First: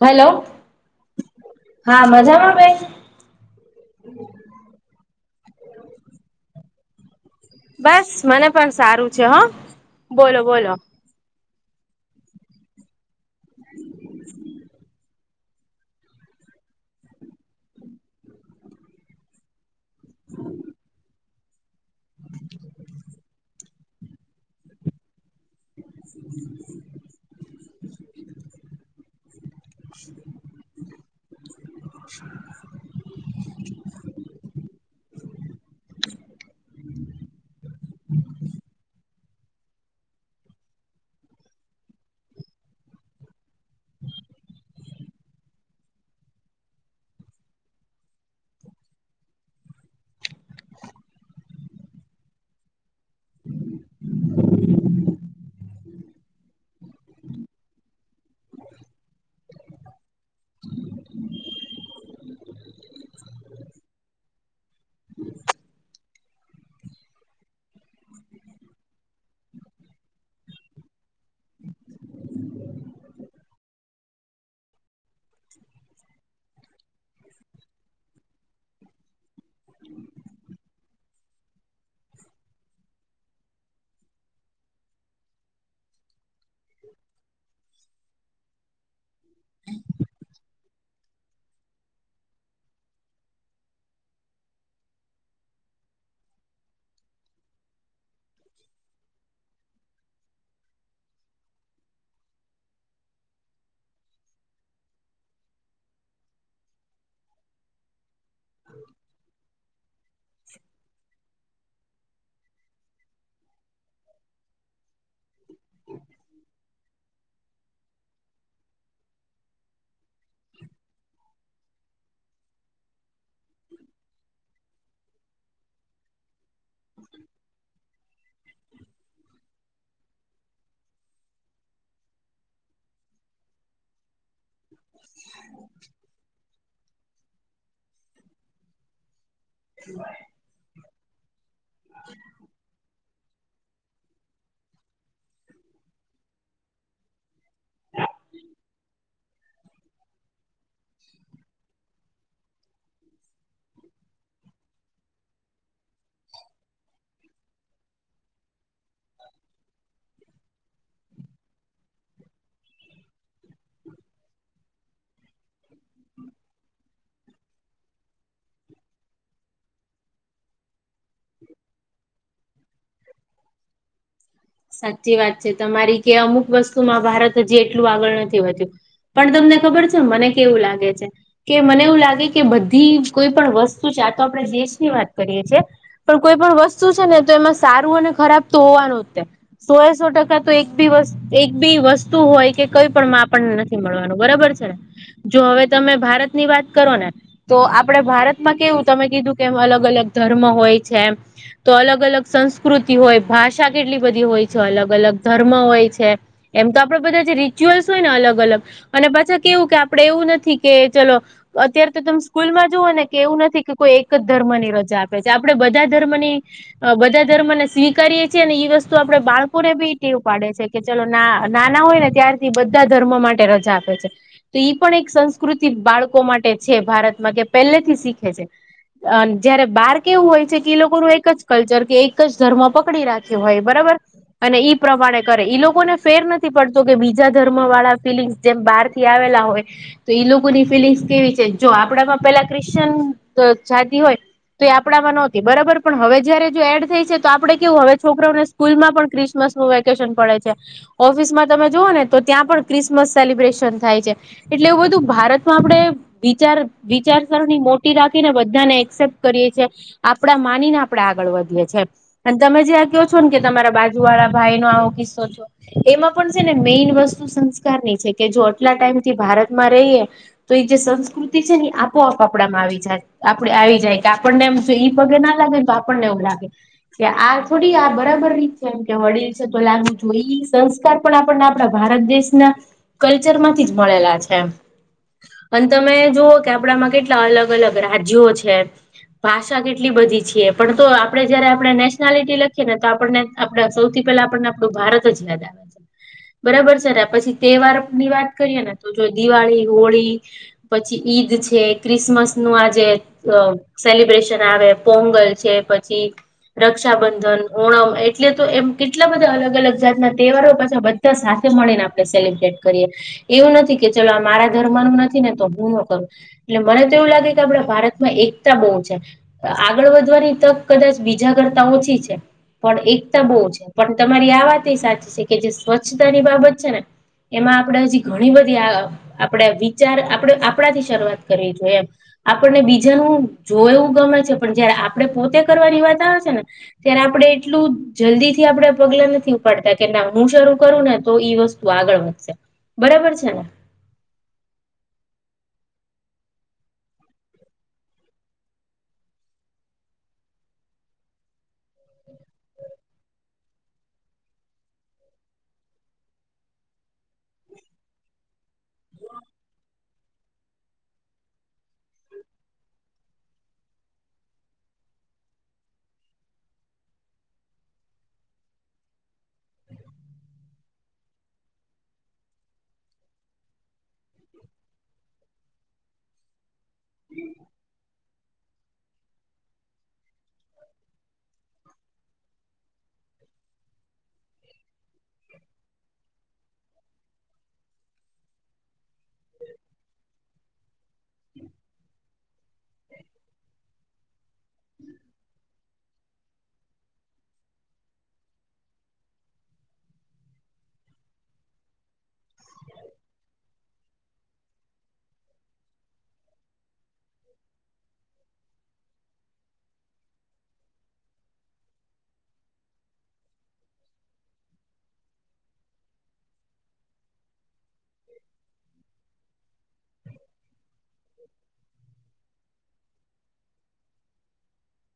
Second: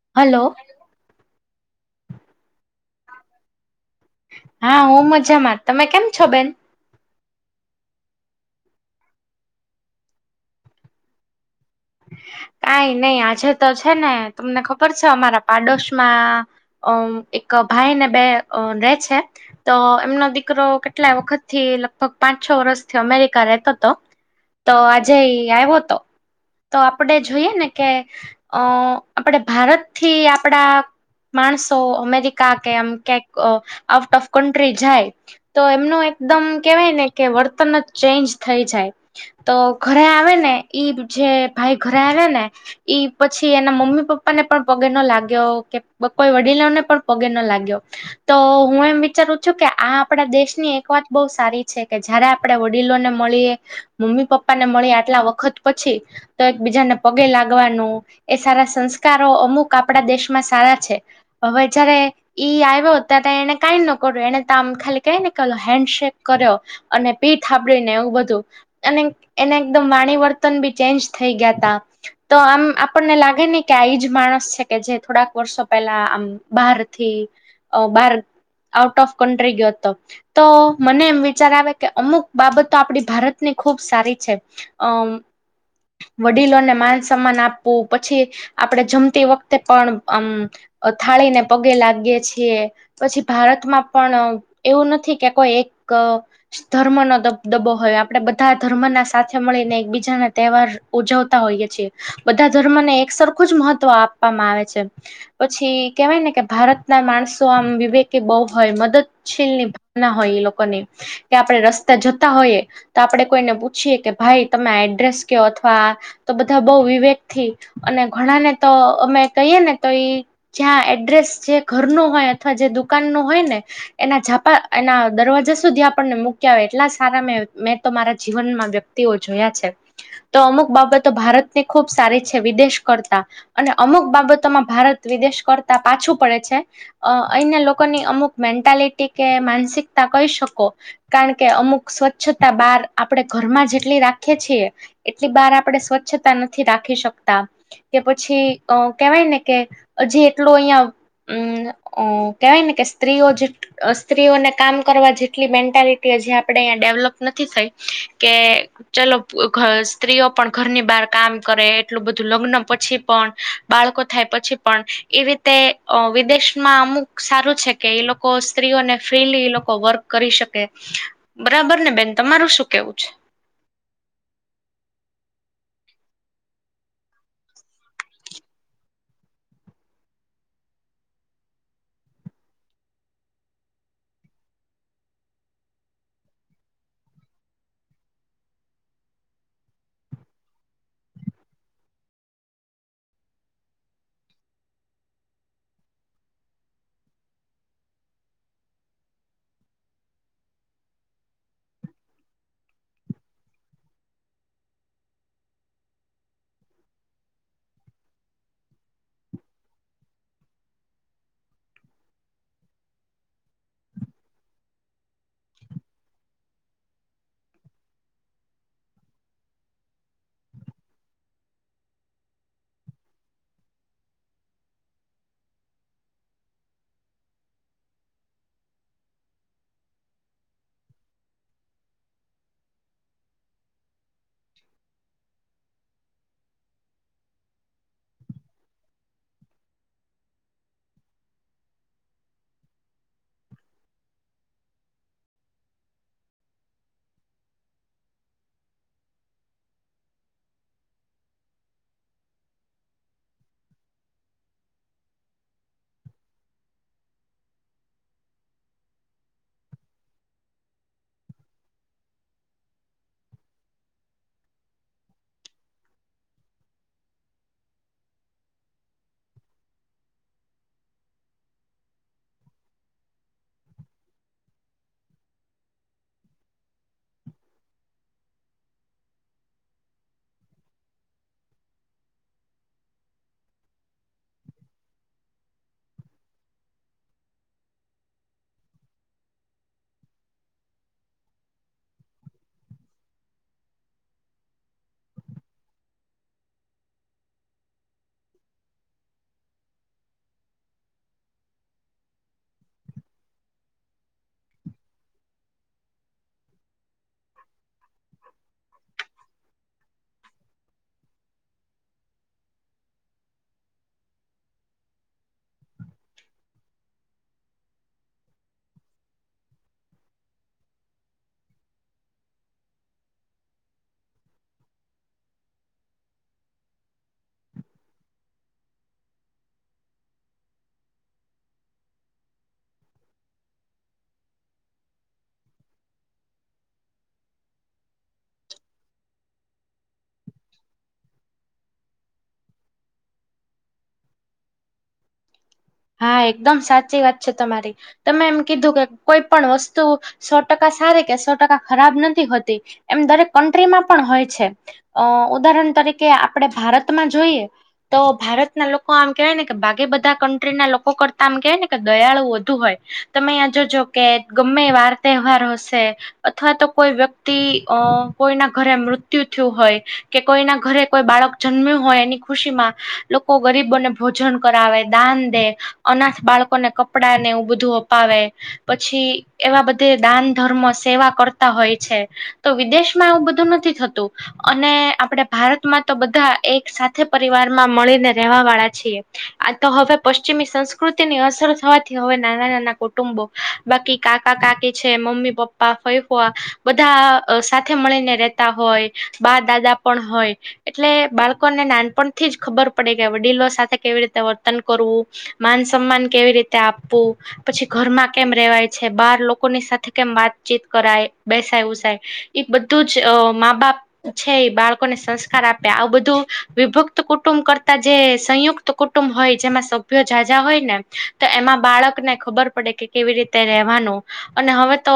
Hello hello હા મજામાં બેન? હા હું મજામાં તમે કેમ છો બેન? બસ મને પણ સારું છે હા બોલો બોલો- કઈ નઈ આજે તો છે ને તમને ખબર છે અમારા- પાડોશમાં અ એક ભાઈ ને બે રે છે- તો એમનો દીકરો કેટલાએ વખતથી- કોક પાંચ છ વર્ષથી અમેરિકા રહેતોતો તો આજે એ આવ્યો તો. [inaudible] તો આપળે જોઈએ ને કે અ આપળે ભારતથી આપળા - માણસો અમેરિકા કે આમ ક્યાંક આઉટ ઓફ કન્ટ્રી જાય- તો એમનું એકદમ કેવાય ને કે વર્તન જ ચેન્જ થઈ જાય. તો ઘરે આવે ને ઈ જે ભાઈ ઘરે આવે ને ઈ પછી એના મમ્મી પપ્પા ને પણ પગે ન લાગ્યો કે કોઈ વડીલોને પણ પગે ન લાગ્યો તો હું એમ વિચારું છું કે આ આપણા દેશ ની એક વાત બહુ સારી છે કે જયારે આપડે વડીલો ને મળીએ મમ્મી પપ્પા ને મળીએ આટલા વખત પછી. તો એક બીજાને પગે લાગવાનું એ સારા સંસ્કારો અમુક આપણા દેશમાં સારા છે. હવે જારે- ઈ આઈવો ત્યારે એને કઈ નોકર્યું એને ત ખાલી કઈ ને ક હેન્ડ શેક કર્યો - અને પી થાબડીને એવું બધું અને એને એકદમ વાણી વર્તન બી ચેન્જ- થઈ ગયા તા. તો આમ આપણને લાગે ને કે આ એજ માણસ છે કે જે થોડાક વર્ષો પહેલા આમ - બહારથી અ બહાર આઉટ ઓફ કન્ટ્રી ગયો હતો. તો મને એમ વિચાર આવે કે અમુક બાબતો આપણી ભારતની ખૂબ સારી છે. અમ. વડીલોને માન સન્માન આપવું પછી આપડે જમતી વખતે પણ આમ અ થાળી ને પગે લાગીએ છીએ- પછી ભારતમાં પણ એવું નથી કે કોઈ એક- ધર્મનો દબદબો હોય આપણે બધા ધર્મના સાથે મળીને એકબીજાના તહેવાર- ઉજવતા હોઈએ છીએ બધા ધર્મને એક સરખું જ મહત્વ આપવામાં આવે છે. પછી કેવાય ને કે ભારત ના માણસો આમ વિવેક કે બહુ હોય મદદશીલ નિભાવના હોય એ લોકોને. કે આપણે રસ્તા જતા હોઈએ તો આપણેે કોઈને પૂછીએ કે ભાઈ તમે એડ્રેસ કયો. હા તો બધા બહુ વિવેક થી અને ઘણાને તો અમે કહીએ ને તો ઈ. જ્યાં એડ્રેસ જે. ઘર નો હોય અથવા જે દુકાન નુ હોય ને એના જાપા એના દરવાજા સુધી આપણને મુક મુકી આવે એટલા સારા મેં મેં તો મારા જીવનમાં વ્યક્તિઓ જોયા છે. તો અમુક બાબતો ભારતની ખૂબ સારી છે વિદેશ કરતા અને અમુક બાબતો તમાર ભારત વિદેશ કરતા પાછું પડે છે. અ અહીના લોકોની અમુક મેન્ટાલિટી કે માનસિકતા કહી શકો કારણ કે અમુક સ્વચ્છતા બહાર આપણેે ઘરમાં જેટલી રાખીએ છીએ. એટલી બાર આપણે સ્વચ્છતા નથી રાખી શકતા. કે પછી અ કેવાય ને કે જે એટલું અહિયાં. હમ અ કેવાય ને કે સ્ત્રીઓ જે. સ્ત્રીઓને કામ કરવા જેટલી મેન્ટાલિટી હજી આપણેે અહીંયા ડેવલપ નથી થઈ કે. ચલો પુ ખસ. સ્ત્રીઓ પણ ઘરની બહાર કામ કરે એટલું બધું લગ્ન પછી પણ બાળકો થાય પછી પણ એ રીતે અ વિદેશમાં અમુક સારું છે કે એ લોકો સ્ત્રીઓને ફ્રીલી એ લોકો વર્ક કરી શકે બરાબર ને બેન તમારું શું કેવું છે. સાચી વાત છે તમારી કે અમુક વસ્તુમાં ભારત હજી એટલું આગળ નથી વધ્યું. પણ તમને ખબર છે મને કેવું લાગે છે. કે મને એવું લાગે કે બધી કોઈ પણ વસ્તુ ચાતો આપણે દેશ ની વાત કરીએ છે. પણ કોઈ પણ વસ્તુ છે ને તો એમાં સારું અને ખરાબ તો હોવાનું તે. સોયાસો ટકા તો એક બી વસ્ત. એક બી વસ્તુ હોય કે કઈ પણ આપણને નથી મળવાનું બરાબર છે. જો હવે તમે ભારત ની વાત કરો ને. તો આપણે ભારતમાં કેવું તમે કીધું કે અલગ અલગ ધર્મ હોય છે એમ. તો અલગ અલગ સંસ્કૃતિ હોય ભાષા કેટલી બધી હોય છે અલગ અલગ ધર્મ હોય છે. એમ તો આપડે બધા જે રિચ્યુઅલ્સ હોય ને અલગ અલગ. અને પાછા કેવું કે આપડે એવું નથી કે ચલો. અત્યારે તો તમે સ્કૂલમાં જુઓ ને કે એવું નથી કે કોઈ એક જ ધર્મની રજા આપે છે આપડણે બધા ધર્મની બધા ધર્મને સ્વીકારીએ છીએ અને એ વસ્ત. તો આપડે બાળકો ને બી ટેવ પાડે છે કે ચલો ના નાના હોય ને ત્યારથી બધા ધર્મ માટે રજા આપે છે. તો ઈ પણ એક સંસ્કૃતિ બાળકો માટે છે ભારતમાં કે પહેલેથી શીખે છે. અ જ્યારે બાર કેવું હોય છે કે એ લોકોનું એક જ કલ્ચર કે એક જ ધર્મ પકડી રાખ્યો હોય. બરાબર અને ઈ પ્રમાણે કરે ઈ લોકોને ફેર નથી પડતો કે બીજા ધર્મ વાળા ફિલિંગ્ જેમ બહાર થી આવેલા હોય તો ઈ લોકોની ફિલિંગ્સ કેવી છે જો આપડામાં પેલા ક્રિશ્ચયન જાતિ હોય તો એ આપણામાં નહોતી બરાબર પણ હવે જયારે જો એડ થઈ છે તો આપડે કેવું હવે છોકરાને સ્કૂલમાં પણ ક્રિસમસ નું વેકેશન પડે છે. ઓફિસમાં તમે જુઓ ને તો ત્યાં પણ ક્રિસમસ સેલિબ્રેશન થાય છે. એટલે એવું બધું ભારતમાં આપણે વિચાર વિચારસરણી મોટી રાખીને બધાને એક્સેપ્ટ કરીએ છીએ. આપડા માનીને આપણે આગળ વધીએ છીએ અને તમે જે આ કહો છો ને કે તમારા બાજુ વાળા ભાઈ નો આવો કિસ્સો છે. એમાં પણ છે ને મેઈન વસ્તુ સંસ્કારની છે કે જો આટલા ટાઈમથી ભારતમાં રહીએ તો એ જે સંસ્કૃતિ છે ને એ આપોઆપ આપડામાં આવી જાય. આપડે આવી જાય કે આપણનેમ જો ઈ પગે ના લાગે તો આપણને એવું લાગે કે આ થોડી આ બરાબર રીતે છે એમ કે વડીલ છે તો લાગવ જો એ સંસ્કાર પણ આપણને આપણા ભારત દેશના કલ્ચર માંથી જ મળેલા છે એમ. અન તમે જુઓ કે આપડામાં કેટલા અલગ અલગ રાજ્યો છે. ભાષા કેટલી બધી છે પણ તો આપડે જયારે આપણે નેશનાલિટી લખીએ ને તો આપણને આપડા સૌથી પેલા આપણને આપણું ભારત જ યાદ આવે. છે બરાબર છે ને પછી તહેવાર ની વાત કરીએ ને તો જો દિવાળી, હોળી પછી ઈદ છે, ક્રિસમસ નું આજે અ સેલિબ્રેશન આવે પોંગલ છે પછી રક્ષાબંધન ઓણમ એટલે તો એમ કેટલા બધા અલગ અલગ જાત ના તહેવારો પાછા બધા સાથે મળીને આપ સેલિબ્રેટ કરીએ એવું નથી કે ચલો મારા ધર્મ નું નથી ને તો હું ન કરું. એટલે મને તો એવું લાગે કે આપણા ભારતમાં એકતા બઉ છે. અ આગળ વધવાની તક કદાચ બીજા કરતા ઓછી છે. પણ એકતા બઉ છે પણ તમારી આ વાત એ સાચી છે કે જે સ્વચ્છતા ની બાબત છે ને એમાં આપણે હજી ઘણી બધી આ અ આપડે વિચાર આપણે આપણાથી શરૂઆત કરવી જોઈએ એમ. આપણને બીજાનું જોવાએવું ગમે છે પણ જયારે આપડે પોતે કરવાની વાત આવે છે ને ત્યારે આપડે એટલું જલ્દી થી આપડે પગલા નથી ઉપાડતા કે ના હું શરૂ કરું ને તો ઈ વસ્તુ આગળ વધશે. બરાબર છે ને? હા એકદમ સાચી વાત છે તમારી. તમે એમ કીધું કે કોઈ પણ વસ્તુ સો ટકા સારી કે સો ટકા ખરાબ નથી હોતી, એમ દરેક કન્ટ્રીમાં પણ હોય છે. અ ઉદાહરણ તરીકે આપણે ભારતમાં જોઈએ તો ભારત ના લોકો આમ કહેવાય ને કે ભાગે બધા ક ન્ટ્રી લોકો કરતા આમ કેવા ને કે દયાળુ વધુ હોય તમે આ જોજો કે ગમે વાર તહેવાર હોશે. અથવા તો કોઈ વ્યક્તિ અ કોઈના ઘરે મૃત્યુ થ્યું હોય. કે કોઈના ઘરે કોઈ બાળક જન્મ્યું હોય એની ખુશી માં લોકો ગરીબોને ભોજન કરાવે, દાન એ અનાથ બાળકોને કપડા ને એ બધું અપાવે. પછી એવા બધે દાન, ધર્મ, સેવા કરતા હોય છે તો વિદેશમાં આવું બધું નથ થી થતું અને આપણે ભારતમાં તો બધા એક સાથ થે પરિવાર માં મળીને રહેવા વાળા છે આ તો હવે પશ્ચિમી સંસ્કૃતિ ની અસર થવાથી હવે નાના નાના કુટુંબો બાકી કાકા કાકી છે મમ્મી પપ્પ પ્પા, ફઈ ફૂવા, બધા અ સાથે મળીને રેતા હોય બા દાદા પણ હોય. એટલે બાળકોને નાનપણથી જ ખબર પડે કે વડીલો સાથે કેવી રીતે વર્તન કરવું માન સમાન કેવી રીતે આપવું પછી ઘરમાં કેમ રેવાય છે બાર લોકોની સાથે કેમ વાતચીત કરાય બેસાય ઉસાય. એ બધું જ અ મા બાપ છે એ બાળકોને સંસ્કાર આપે આવું બધું વિભક્ત કુટુંબ કરતા જે સંયુક્ત કુટુંબ હોય જેમાં સભ્ય જાજા હોય ને તો એમાં બાળક ને ખબર પડે કે કેવી રીતે રેવાનું અને હવે તો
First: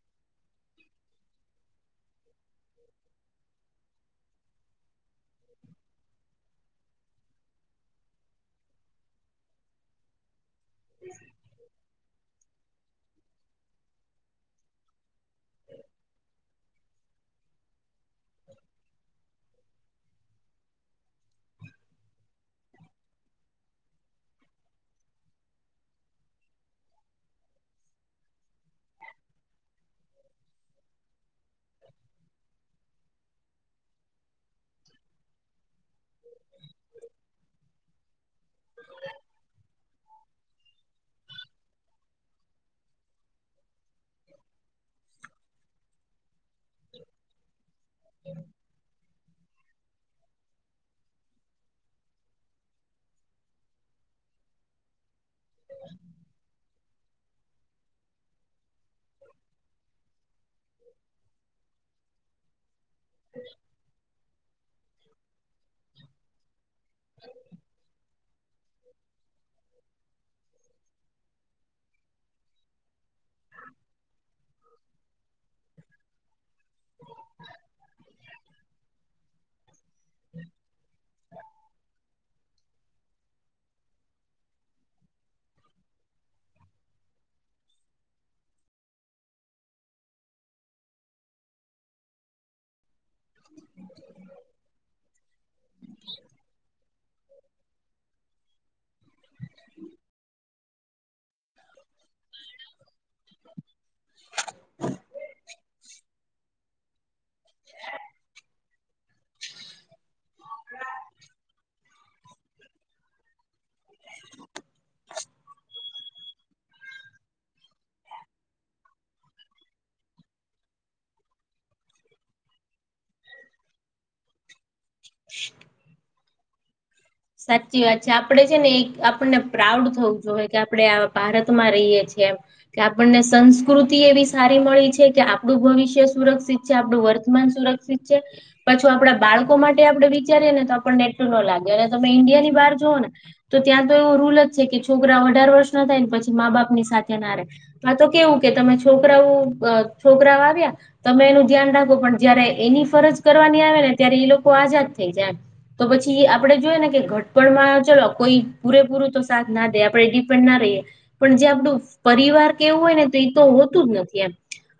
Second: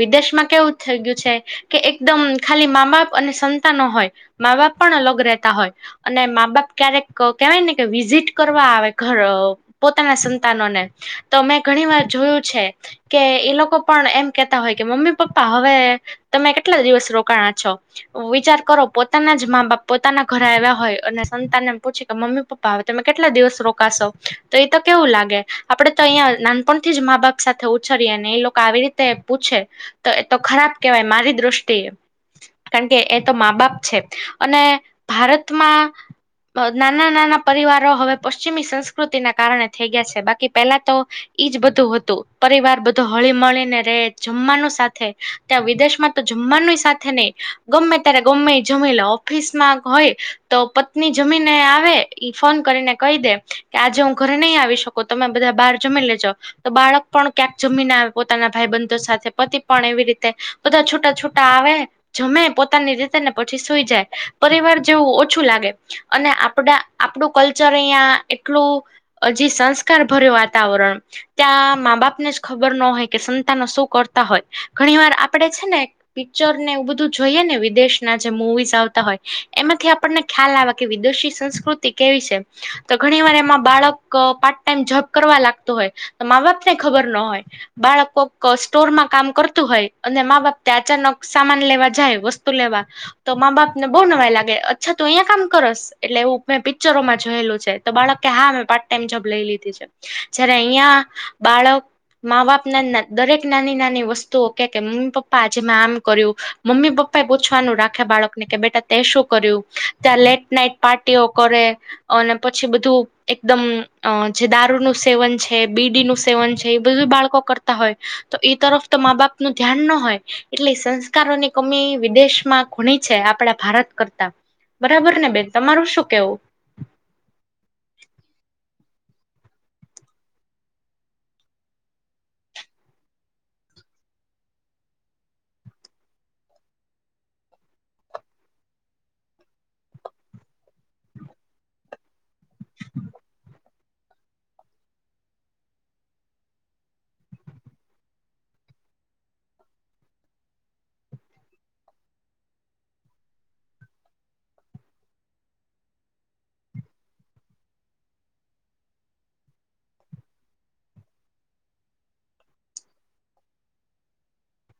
વિદેશમાં કેવું થઈ ગયું છે કે એકદમ ખાલી મા માપ અને સંતાનો હોય. મા બાપ પણ અલગ રહેતા હોય અને મા બાપ ક્યારેક કેવાય ને કે વિઝિટ કરવા આવે. ઘર પોતાના સંતાનોને તો મેં ઘણી વાર જોયું છે. કે એ લોકો પણ એમ કેતા હોય કે મમ્મી પપ્પા હવે તમે કેટલા દિવસ રોકાણા છો. વિચાર કરો પોતાના જ મા બાપ પોતાના ઘરે આવ્યા હોય અને સંતાનને પૂછે કે મમ્મી પપ્પા તમે કેટલા દિવસો રો કાશો તો એ તો કેવું લાગે આપડે તો અહિયાં નાનપણથી જ મા બાપ સાથે ઉછરિયા ને એ લોક આવી રી તે પૂછે તો એ તો ખરાબ કેવાય મારી દ્રષ્ટિએ કારણ કે એ તો મા બાપ છે અને ભારતમાં નાના નાના પરિવારો હવે પશ્ચિમી સંસ્કૃતિના કારણે થઈ ગયા છે બાકી પહેલા તો એઈજ બધું હતું પરિવાર બધું હળી મળીને રહે જમવાનું સાથે ત્યાં વિદેશમાં તો જમવાનું સાથે નહી ગમે ત્યારે ગમે જમીલો ઓફિસમાં હોય તો પત્ની જમીને આવે ઈ ફોન કરીને કહી દે કે આજે હું ઘરે નહી આવી શકુ તમે બધા બહાર જમી લેજો તો બાળક પણ ક્યાંક જમી ના પોતાના ભાઈ બંધો સાથે પતિ પણ એવી રીતે બધા છૂટા છૂટા આવે જમે પોતાની રીતે ને પછી સુઈ જાય પરિવાર જેવું ઓછું લાગે અને આપ આપણું કલ્ ચર અહિયા એટલું હજી સંસ્કાર ભર્યો વાતાવરણ ત્યાં મા બાપને જ ખબર ન હોય કે સંતાનો શું કરતા હોય ઘણી વાર આપડે છે ને પિક્ચર ને એવું બધું જોઈએ ને વિદેશના જે મુવીઝ આવતા હોય એમાંથી આપણને ખ્યાલ આવે કે વિદેશી સંસ્કૃતિ કેવી છે. તો ઘણી વાર એમાં બાળક પાર્ટ ટાઈમ જોબ કરવા લાગતો હોય તો મા બાપ ને ખબર ના હોય બાળકો સ્ટોર માં કામ કરતું હોય અને મા બાપ તો અચાનક સામાન લેવા જાય વસ્તુ લેવા તો મા બાપ ને બહુ નવાઈ લાગે અચ્છા તું અયા કામ કરસ એટલે એવું મેં પિક્ચરોમાં જોયેલું છે તો બાળક કે હા મેં પાર્ટ ટાઈમ જોબ લઈ લીધી છે જય્યારે અહિયાં બાળક મા બાપ ના દરેક નાની નાની વસ્તુઓ કે મમ્મી પપ્પા આજે મે આમ કર્યું મમ્મી પપ્પા એ પૂછવાનું રાખે બાળકને કે બેટા તે શું કર્યું ત્યાં લેટ નાઈટ પાર્ટીઓ કરે. અને પછી બધું એકદમ અ જે દારૂનું સેવન છે બીડીનું સેવન છે એ બધું બાળકો કર તા હોય તો એ તરફ તો મા બાપ નું ધ્યાન ન હોય એટલે સંસ્કારોની કમી વિદેશમાં ઘણી છે આપડા ભારત કરતા બરાબર ને બેન તમારું શું કેવું સાચી વાત છે આપણે છે ને એક આપણને પ્રાઉડ થવું જોઈએ કે આપણે આ ભારતમાં રહીએ છીએ એમ. કે આપણને સંસ્કૃતિ એવી સારી મળી છે કે આપણું ભવિષ્ય સુરક્ષિત છે આપણું વર્તમાન સુરક્ષિત પાછું આપણા બાળકો માટે આપડે વિચારીએ ને તો આપને એટલું ન લાગે તમે ઈન્ડિયા ની બહાર જુઓ ને તો ત્યાં તો એવું રૂલ જ છે કે છોકરા અઢાર વર્ષ ના થાય ને પછી મા બાપની સાથે ના રહે. આ તો કેવું કે તમે છોકરાઓ છોકરાઓ આવ્યા તમે એનું ધ્યાન રાખો પણ જયારે એની ફરજ કરવાની આવે ને ત્યારે એ લોકો આઝાદ થઈ જાય. તો પછી આપડે જોએ ને કે ઘટપડમાં ચલો કોઈ પૂરેપૂરું તો સાથ ના દે આપડે ડિપેન્ડ ના રહીએ પણ જે આપણું પરિવાર કેવું હોય ને તો એ તો હોતું જ નથી એમ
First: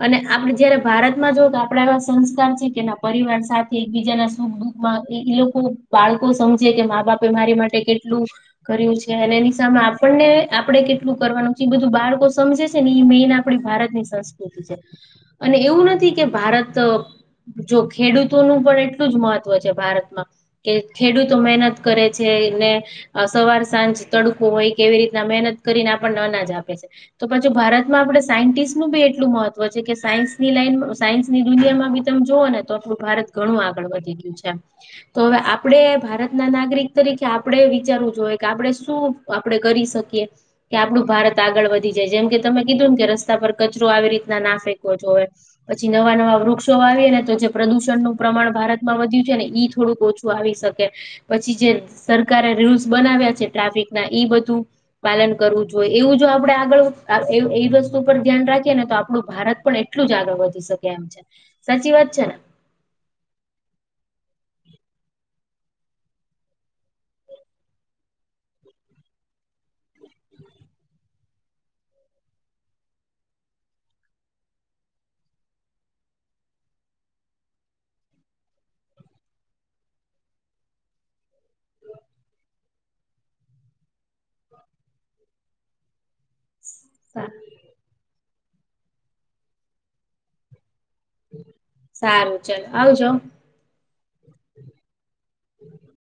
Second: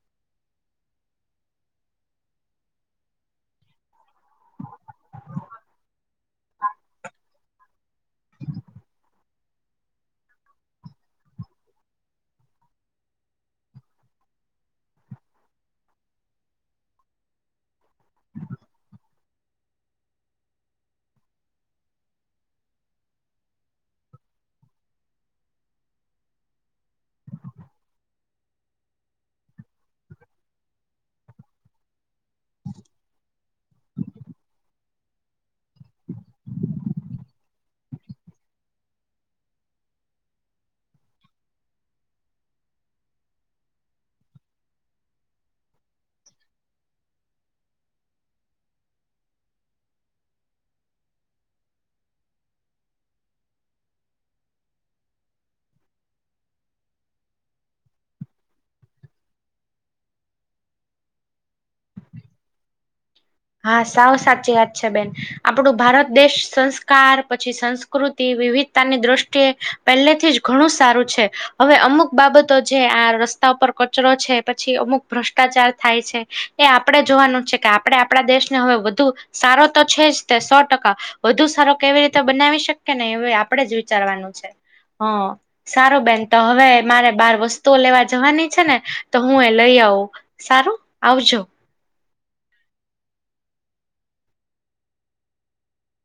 અને આપડે જયારે ભારતમાં જોઓ કે આપડા એવા સંસ્કાર છે કે એના પરિવાર સાથે એકબીજાના સુખ દુઃખ લોકો બાળકો સમજે કે મા બાપે મારી માટે કેટલું. કર્યું છે અને એની સામે આપણને આપે કેટલું કરવાનું છે એ બધું બાળકો સમજે છે ને એ મેન આપણી ભારતની સંસ્કૃતિ છે અને એવું નથી કે ભારત જો ખેડૂતોનું પણ એટલું જ મહત્વ છે ભારતમાં કે ખેડૂત તો મહેનત કરે છેને. સવાર સાંજ તડકોું હોય કેવી રીતના મહેનત કરીને આપણને અનાજ આપે છે. તો પછી ભારતમાં આપણે સાયન્ટિસ્ટનુંું બી એટલું મહત્વ છે કે સાયન્સની લાઈન સાયન્સની દુનિયામાં બી ત જોુવ ને તો આટલું ભારત ઘણું આગળ વધી ગયું છે તો હવે આપડે.. ભારત ના નાગરિક તરીકે આપણેે વિચારવું જોઈએ કે આપણે શું આપણેે કરી શકીએ. કે આપડું ભારત આગળ વધી જાય જેમ કે તમે કીધું ને કે રસ્તા પર કચરો આવી રીતના ના ફેંકોવો જોઈએ. પછી નવા નવા વૃક્ષો આવે ને તો જે પ્રદુષણનુંું પ્રમાણ ભારતમાં વધ્યું છે ને ઈ થોડુંક ઓછું આવી શકે. કે પછી જે સરકારે રૂલ્સ બનાવ્યા છે ટ્રાફિક ના ઈ બધું. પાલન કરવું જોઈ એવું જો આપડે આગળ એ વસ્તુ પર ધ્યાન રાખીએ ને તો આપડું ભારત પણ એક એટલું જ આગળ વધી શકે એમ છે સાચી વાત છે ને. હા સાવ સાચી વાત છે બેન. આપણું ભારત દેશ સંસ્કાર પછી સંસ્કૃતિ વિવિધતાની દ્રષ્ટિએ. પહેલેથી જ ઘણું સારું છે. હવે અમુક બાબતો જે આ રસ્તા ઉપર કચરો છે પછી અમુક ભ્રષ્ટાચાર થાય છે. એ આપણેે જોવાનું જ છે કે આપડણે આપણા દેશને હવે વધુ સારો તો છે જ તે સો ટકા. વધુ સારો કેવી રીતે બનાવી શકીએ ને એ આપડે જ વિચારવાનું છે. હા સારો બેન તો હવે. મારે બાર વસ્તુઓ લેવા જવાની છે ને તો હું એ લઈ આવું સારું આવજો. સારું ચલ આવજો. [inaudible]